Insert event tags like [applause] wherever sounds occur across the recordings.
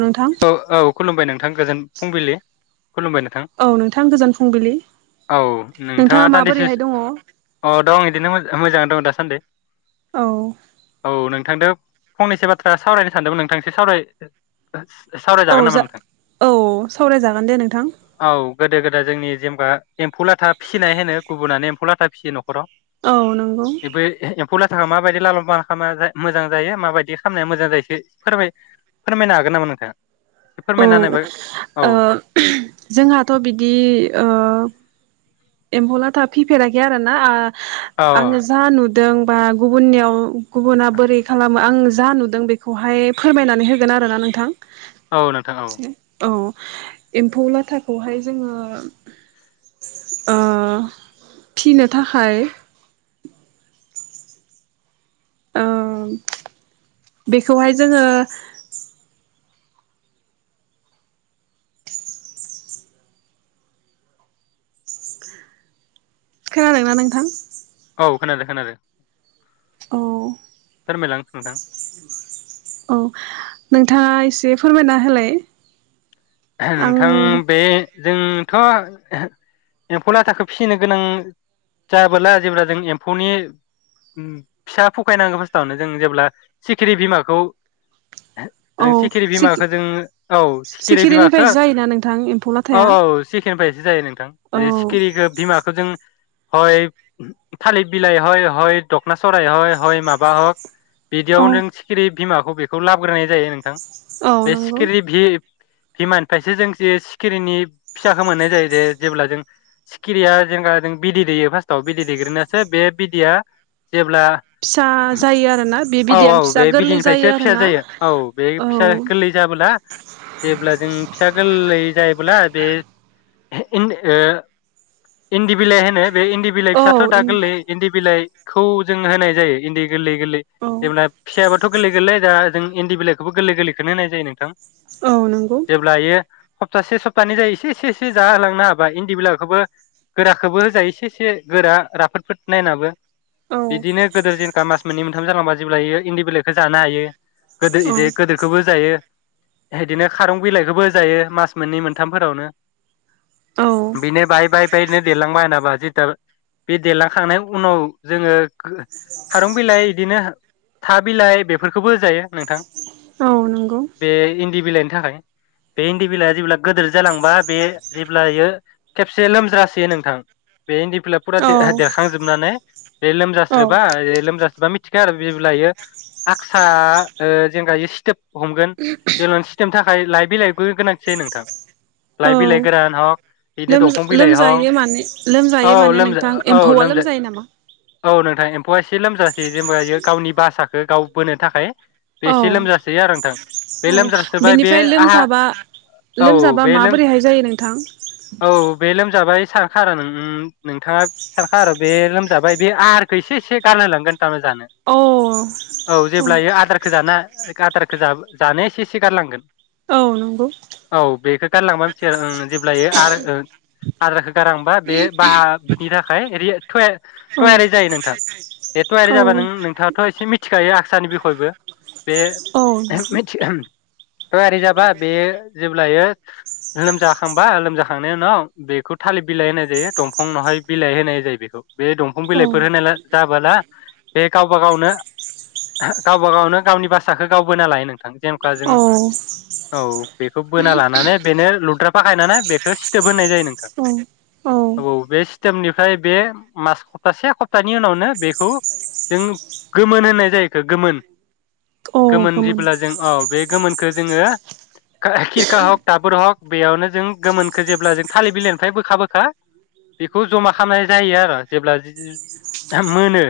नोंथां ओ औ खुलुमबाय नोंथां गोजोन फुंबिलि। खुलुमबाय नोथां औ नोंथां गोजोन फुंबिलि औ नोंथाङा दान्दिसे माबोरैहाय दङ औ अ दं इदिनो मोजा-मोजाङै दं दास सान्दे औ। थांदो फंनैसो बाथ्रा सावरायनो सानदोंमोन नोंथां इसे सावराय [inaudible] औ नामा जा नोंथां औ सावरायजागोन दे नोंथां। औ गोदो गोदाय जोंनि जेमबा एम्फौ लाथा फिसिनाय होनो गुबुनानो एम्फौ ला था फिसियो नख'राव। औ नोंगौ। एमफौ लाथाखौ माबायदि लामोबा हामा जा मोजां जायो माबायदि खालामनाया मोजां जायोसै फोरमाय फोरमायनो हा गोन नामा नोंथाङा? एसे औ फोरमायना होनायबा औ ओ जोंहाथ' बिदि ओ एम्फौलाथा फिफेराखै आरो ना आ औ आङो जा नु दों बा गुबुननियाव गुबुना बोरै खालामो आङो जा नुदों बेखौहाय फोरमायनानै होगोन आरोना नोंथां। औ नोंथां औ औ एम्फौ लाथाखौहाय जोङो ओ फिनो थाखाय ओ बेखौहाय जोङो खोनादोंना नोंथां? औ खोनादो खोनादो। अ फोरमायलां नोथां औ नोंथाङा एसे फोरमायना होलाय आं नोंथां बे जोंथ' एम्फौ लाथाखौ फिसिनो गोनां जाबोला जेब्ला जों एम्फौनि फिसा फखायनांगौ फास्तावनो जों जेब्ला सिखिरि बिमाखौ औ ओ सिखिरि बिमाखौ जों औ बिमाखौ सिखिरिनिफ्राय जायोना नोंथां एम्फौ औ लाथाया औ सिखिरिनिफ्रायसो जायो नोंथां औ बे सिखिरिखो बिमाखो जों हय थालिर बिलाय हय हय [unintelligible] सराय हय हय माबा हक बिदियाव औ नों सिखिरि बिमाखौ बेखौ लाबग्रोनाय जायो नोंथां। औ बे नंगौ सिखिरि भि बिमानिफ्रायसो जों जे सिखिरिनि फिसाखौ मोननाय जायो जे जेब्ला जों सिखिरिया जेंगा जों बिदै दैयो फार्स्टआव बिदै दैग्रोनोनासो बे बिदैया जेब्ला फिसा जायो आरोना बे औ बिदैयानो औ बे फिसा गोरलै जायो बिदैनिफ्रायसो फिसा आरोना जायो औ बे औ फिसा गोरलै जाबोला जेब्ला जों फिसा गोललै जायोब्ला बे इन्द ओ इन्दि बिलाइ होनो बे इन्दि बिलाइ औ फिसाथ' दा गोरलै इन्दि बिलाइ खौ जों होनाय जायो इन्दि गोललै गोललै औ जेब्ला फिसायाबोथ गोललै गोललै दा जों इन्दि बिलाइखौबो गोरलै गोरलैखोनो होनाय जायो नोंथां। औ नंगौ। जेब्ला इयो सप्तासे सप्तानै जायो इसे एसे एसे जाहोलांनो हाबा इन्दि बिलाइखौबो गोराखौबो होजायो इसे एसे गोरा राफोदफोद नायनाबो। औ बिदिनो गोदो जेनका मास मोननै मोनथाम जालांबा जेब्ला इयो इन्दि बिलाइखौ जानो हायो। गोदि औ इदि गोदोरखौबो जायो। होद बिदिनो खारं बिलाइखौबो जायो मास मोननै मोनथामफोरावनो औ बिनो बाय बाय बाय दलांबायना जिताल बे देरलांखांनाय उनाव जोङो गो खारं बिलाइ इदिनो था बिलाइ बेफोरखौबो होजायो नोंथां औ नंगौ बे इन्दि बिलाइनि थाखाय बे इन्दि बिलाइआ जेब्ला गोदोर जालांबा बे जेब्ला इयो खेबसे लोमजासो नोंथां बे इन्दिफुला फुरा औ देरखांजोबनानै बे औ लोमजास्रोबा लोमजासोबा थिखा आरो बे लायो आक्सा ओ जें गायो सिथोब हमगोन बे लन्स नि थाखाय लाइ बिलाइ निबो गोनांथि जायो नोंथां औ लाइ बिलाइ गोरान हक बिदिनो दंफां बिलाइ हक लोमजायो माने औ लोमजायो माने लोमजा नोंथां औ एम्फौआ लोमजा लोमजायो नामा औ नोंथां‌ एम्फौआ एसे लोमजाासै जेनबाायो गावनि बासाखौ गाव बोनो थाखाय बे एसे औ लोमजासै आरो नोंथां बे औ लोमजासे बेनिफ्राय लोमजाबा लोमजाबा बे लोम माबोरैहाय जायो नोंथां? जाबाय सानखा आरो नोंथाङा सानखा आरो बे लोमजाबाय बे आहारखौ एसे एसे गारहो लांगोन जानो औ औ जेब्ला आदारखौ जाना [unintelligible] जानो एसे खारलांगोन औ नंगौ गारलांबा बिथि जेब्ला इयो आहारखो आदारखो गारा होमबा बे बाहानि थाखाय औ थयार-थयारि जायो नोंथां बे थयारि औ जाबा नों नोंथाङाथ' एसे मिथिखायो [unintelligible] बयबो बे औ [unintelligible] थयारि जाबा बेयो जेब्ला जायो लोमजाखांबा लोमजाखांनायनि उनाव बेखौ थालिर बिलाइ होनाय जायो दंफां उनावहाय बिलाइ होनाय जायो बेखौ बे दंफां बिलाइफोर होनाय जाबोला बे गाव गावबा गावनो गावबा गावनो गावनि भाषाखौ गावबोना लायो नों [unintelligible] औ औ बेखौ बोना लानानै बेनो लुद्राफाखाय ना बेखौ सिथोब होननाय जायो नोंथां औ औ बे [unintelligible] मास सप्तासे सप्तानि उनावनो बेखौ जों गोमोन [unintelligible] गोमोन जेब्ला जों औ बे गोमोन खो जोङो खिरखा हक दाबुर हक बेयावनो जों गोमोनखौ जेब्ला जों थालिर बिलाइनिफ्राय बोखा बोखा बेखौ जमा खालामनाय जायो आरो जेब्ला मोनो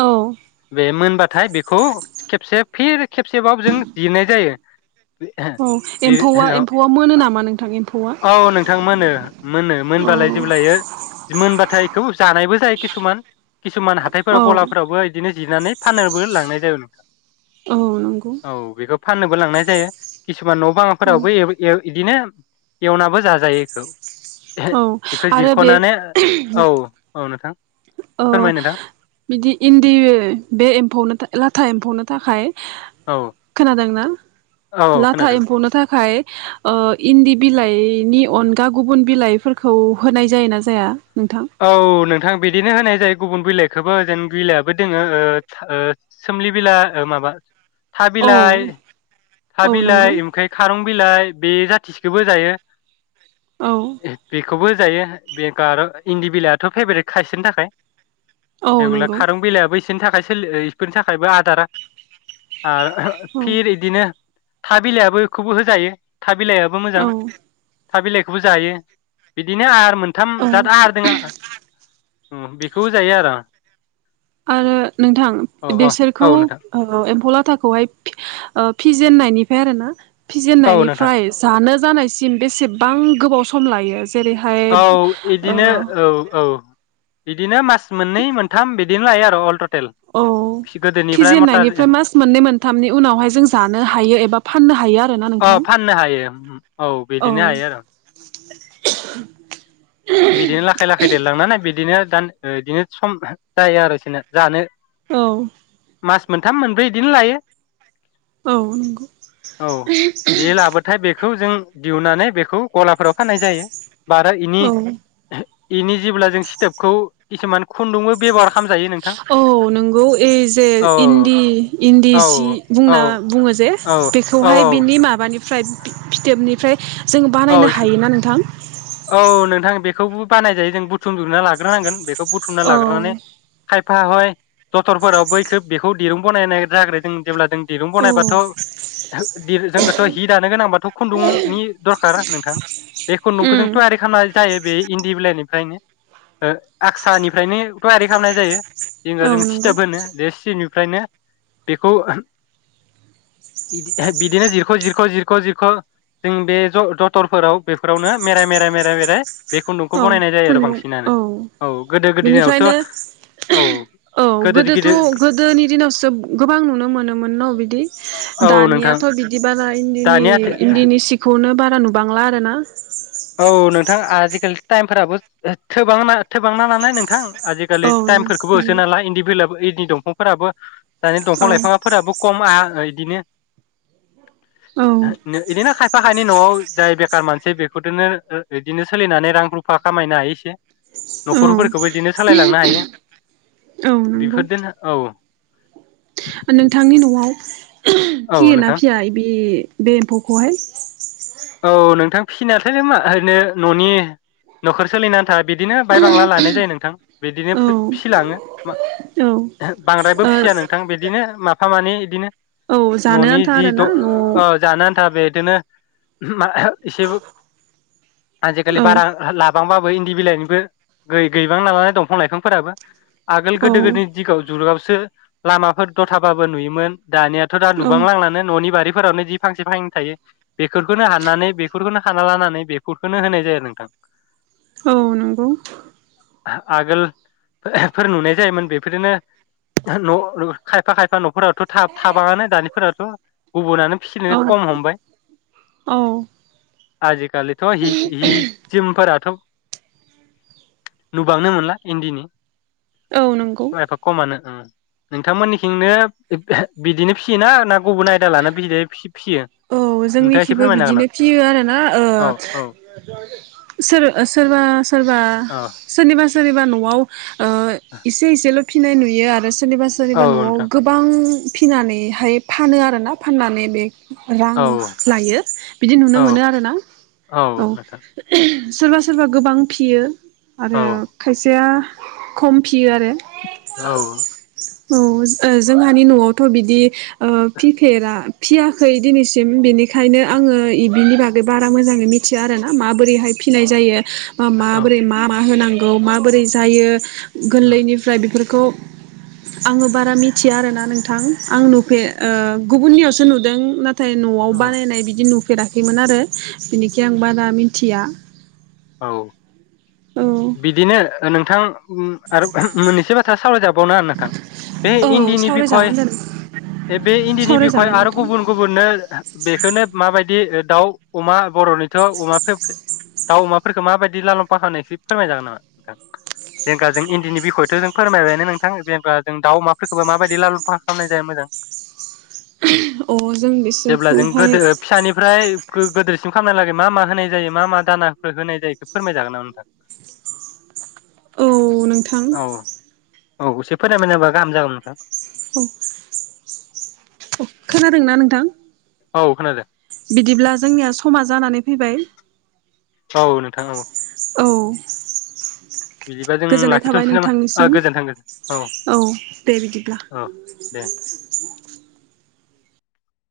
औ बे मोनबा थाय बेखौ खेबसे फिर खेबसेबाव जों जिरनाय जायो औ बे एम्फौआ एम्फौआ मोनो नामा नोंथां एम्फौआ औ नोंथां मोनो मोनो औ मोनबालाय जेल्बायो मोनबाथाय बेखौ जानायबो जायो किसुमान किसुमान औ हाथायफोराव गलाफोरावबो बिदिनो जिरनानै फाननोबो लांनाय [unintelligible] औ नंगौ औ बेखौ फाननोबो लांनाय जायो किसुमान न औ बांफोरावबो एवो ए बिदिनो एवनाबो जाजायो औ बेखौ आरो बे जिरख'नानै औ औ नोंथां अ फोरमाय नोंथां बिदि इन्दि बे एम्फौ लाथा एम्फौनो थाखाय औ खोनादों ना औ लाथा खोनादों एम्फौनो थाखाय ओ इन्दि बिलाइनि अनगा गुबुन बिलाइफोर खौ होनाय जायो ना जाया औ नोंथां बिदिनो होनाय जायो गुबुन बिलाइखौबो जेन बिलायाबो दोङो ओ ओ‌ सोमलि बिलाइ ओ माबा औ थाबिलाइ औ थाबिलाइ नंगौ ओमफ्राय खारं बिलाय बे जाथिसेखौबो जायो औ बेखौबो जायो [unintelligible] इन्दि बिलाइयाथ फेभरेट खा बिसोरनि थाखाय औ [unintelligible] नंगौ खारं बिलाइयाबो इसो रनि थाखाय सोलि ओ इफोरनि थाखायबो आदार आरो औ फिर इदिनो था बिलाइयाबो बेखौबो होजायो था बिलाइयाबो मोजां औ था बिलाइखौबो जायो बिदिनो आरो मोन मोनथाम औ जाद हारदों बेखौबो जायो आरो आरो नोंथां औ औ बेसोरखौ औ नोंथां ओ एम्फौलाथा खौहाय ओ फिजेेननायनिफ्राय आरो ना। औ नोंथां फिजेननायनिफ्राय जानो जानायसिम बेसेबां गोबाव सम लायो। जेरैहाय औ ओ इदिनो औ औ। बिदिनो मास मोननै मोनथाम बिदिनो लायो आरो अल ट औ फिजेनन्नायनिफ्राय मास मोननै मोनथामनि उनावहाय जों जानो हायो एबा फाननो हायो आ अ फाननो हायो औ बिदिनो हायो आरो बिदिनो लाखै लाखै देरलांनानै बिदिनो [unintelligible] बिदिनो सम जायो आरो बिदिनो जानो। औ। मास मोनथाम मोनब्रै बिदिनो लायो। औ नंगौ औ बे लाबोथाय बे बेखौ जों दिहुननानै बेखौ गलाफोराव फाननाय जायो बारा इनि औ इनि जेबोला जों सिथोबखौ खिसुमान खुन्दुंबो बेबवार खा औ नोंगौ ओइ जे औ इन्दि इन्दि औ सि औ बुंना बुङो जे औ बेखौहाय बिनि औ माब बानिफ्राय फिथोबनिफ्राय जों औ बानायनो औ हायोना नोंथां? औ नोंथां बेखौबो बानाय जायो जों बुथुम जुबना लाग्रोनांगोन बे खौ बुथुमना औ लाग्रोनानै खाय फा हय जथरफोराव बैखो बेखौ दिरुं बानायनाय जाग्रोदों जेब्ला जों दिरुं औ बनायबाथ जोंङोथ हि दानो गोनांबाथ खुन्दुंनि दरखार नोंथां बे खुन्दुंखौ जों उम थयारि खामनाय जायो बे इन्दि बिलाइनिफ्रायनो आक्सानिफ्रायनो थयारि खामनाय जायो जेनेबा औ जों नंगौ सिथोब होनो बे सिनिफ्रायनो बेखौ बिदिनो जिरख जिरख जिरख जिरख जों बे जथरफोराव बेफोरावनो मेराय मेराय मेराय मेराय बे खुन्दुंखौ औ बनायनाय जायो आरो खुन्दुं औ बांसिनानो औ गोदो गोदोनायावसो बिनिफ्रायनो औ औ गोदो गोदोथ गिदिर गोदोनि दिनावसो गोबां नुनो मोनो मोन न बिदि औ नोंथां दानियाथ बिदि बारा इन्दिनि दानिया इन्दिनि सिखौ नो बारा नुबांला आरो ना? औ नोंथां आजिखालि टाइमफोराबो थोबांना थोबांना नालाय नोंथां आजिखालि औ टाइमफोरखौबो होसोनाला इन्दि भिलाबो इ नि दंफांफोराबो दानि औ दंफां लाइफाङा फोराबो खम आ दिनो औ इदिनो खायफा खायनै न'आव जाय बेक मानसि बे खौदोनो ओ इदिनो सोलिनानै रां रुफा खामायनो हायो इसे औ न'खरफोरखौबो बिदिनो सालायलांनो हायो औ नंगौ बेफोरदोनो औ। नोंथांनि न'आव औ फियोना नोंथां फिया इबे बे एम्फौखौहाय औ नोंथां फिसिनाथायालाय मा ओरैनो न'नि न'खर सोलिनो आनथा बिदिनो बाहाय बांला लानाय जायो नोंथां। बिदिनो औ फो फिसिलाङो औ बांद्रायबो ओ फिसिया नोंथां बिदिनो माफा मानि दिनै औ जानो न'नि आन्था जि आरोना द न'आव ओ जानो आन्था बे बिदिनो मा? इसेबो आजिखालि औ बारा बांबाबो इन्दि बिलाइनिबो गै-गैबां नालाय दंफां लाइफांफोराबो आगोल गोदो औ गोदिनि दिगाव जुरगाव सो लामाफोर दथाबाबो नुयोमोन। दानियाथ' दा औ नुबांलांलानो न'नि बारि फोरावनो जि फांसे फांनै थायो बे बेफोरखौनो हानानानै बेफोरखौनो खाना लानानै बेफोरखौनो होनाय जायो नोंथां। औ नंगौ। आगोल फोर नुनाय जायोमोन बेफोरनो न' खायफा खायफा न' फोरावथ' थाब-थाबाङानो दानिफोरा हो गुबुनानो फिसिनो औ कम हमबाय औ। आजिखालिथ' हिसि हि जोमफोराथ' नुबांनो मोनला इन्दिनि औ नंगौ एफा खमानो ओं नोंथांमोननिथिंनो बिदिनो फिसियोना ना गुबुन आयदा लाना बिदिनो फिस-फिसियो? औ जोंनिखिबो बिदिनो फियो आरोना ओ औ औ सोर सोरबा सोरबा औ सोरनिबा सोरनिबा न'आव ओ इसे इसेल' फिनाय नुयो आरो सोरनिबा औ सोरनिबा न'आव नोंथां गोबां फिनानैहाय फानो आरोना फाननानै बे रां औ लायो बिदि नुनो औ मोनो आरोना औ सोरबा सोरबा गोबां फियो औ आरो खायसेया खम फियो आरो औ औ ओ जोंहानि न'आवथ' बिदि ओ फिफेरा फिसिया खै दिनैसिम बेनिखायनो आङो इबिनि बागै बारा मोजाङै मिथिया आरो ना माबोरैहाय फिसिनाय जायो मा औ माबोरै मा मा होनांग औ माबोरै जायो औ गोरलैनिफ्राय बेफोरखौ खौ आङो बारा मिथिया आरोना नोंथां आं नुफेर ओ गुबुननियावसो नुदों नाथाय न'आव बानायनाय बिदि नु होफेराखैमोन आरो बिनिखाय आं बारा मिथिया औ औ बिदिनो नों नोंथां आरो मोननैसो बाथा सावरायजा बावनो नोथां बे औ इन्दिनि बिखय सावरायजागोन दे बे इन्दिनि बिखय सावरायजागोन आरो नोंथां गुबुन गुबुननो बेखौनो माबायदि दाउ अमा बर'निथ' अमा फेब्रेद दाउ अमा फोरखो माबायदि लाललाम्फा होनो फोरमाय जागोन नामा नोंथां जेंगाजों इन्दिनि बिखयथ' जों फोरमायबायनो नोंथां बेेंगाजों दाउ अमाफोरखौबो माबायदि लाललाम्फा खालामनाय जायो मोजां अ जों [inaudible] जेब्ला जों बिसोरखौहाय गोदो फिसानिफ्राय गोदोरसिम फाननाया लागै मा मा होनाय जायो मा मा दाना होनाय जायो फोरमायजागोन नामा नोंथां? औ नोंथां औ औ एसे फोरमायना होबा गाहाम जागोन नोंथां औ औ खोनादोंना नोंथां औ खोनादो बिदिब्ला जोंनिया समा जानानै फैबाय औ नोथां औ औ बिदिबा जों गोजोननाय थाबाय लाखिथ'नोसै नामा ओ नोंथांनिसिम गोजोनथों औ दे बिदिब्ला औ दे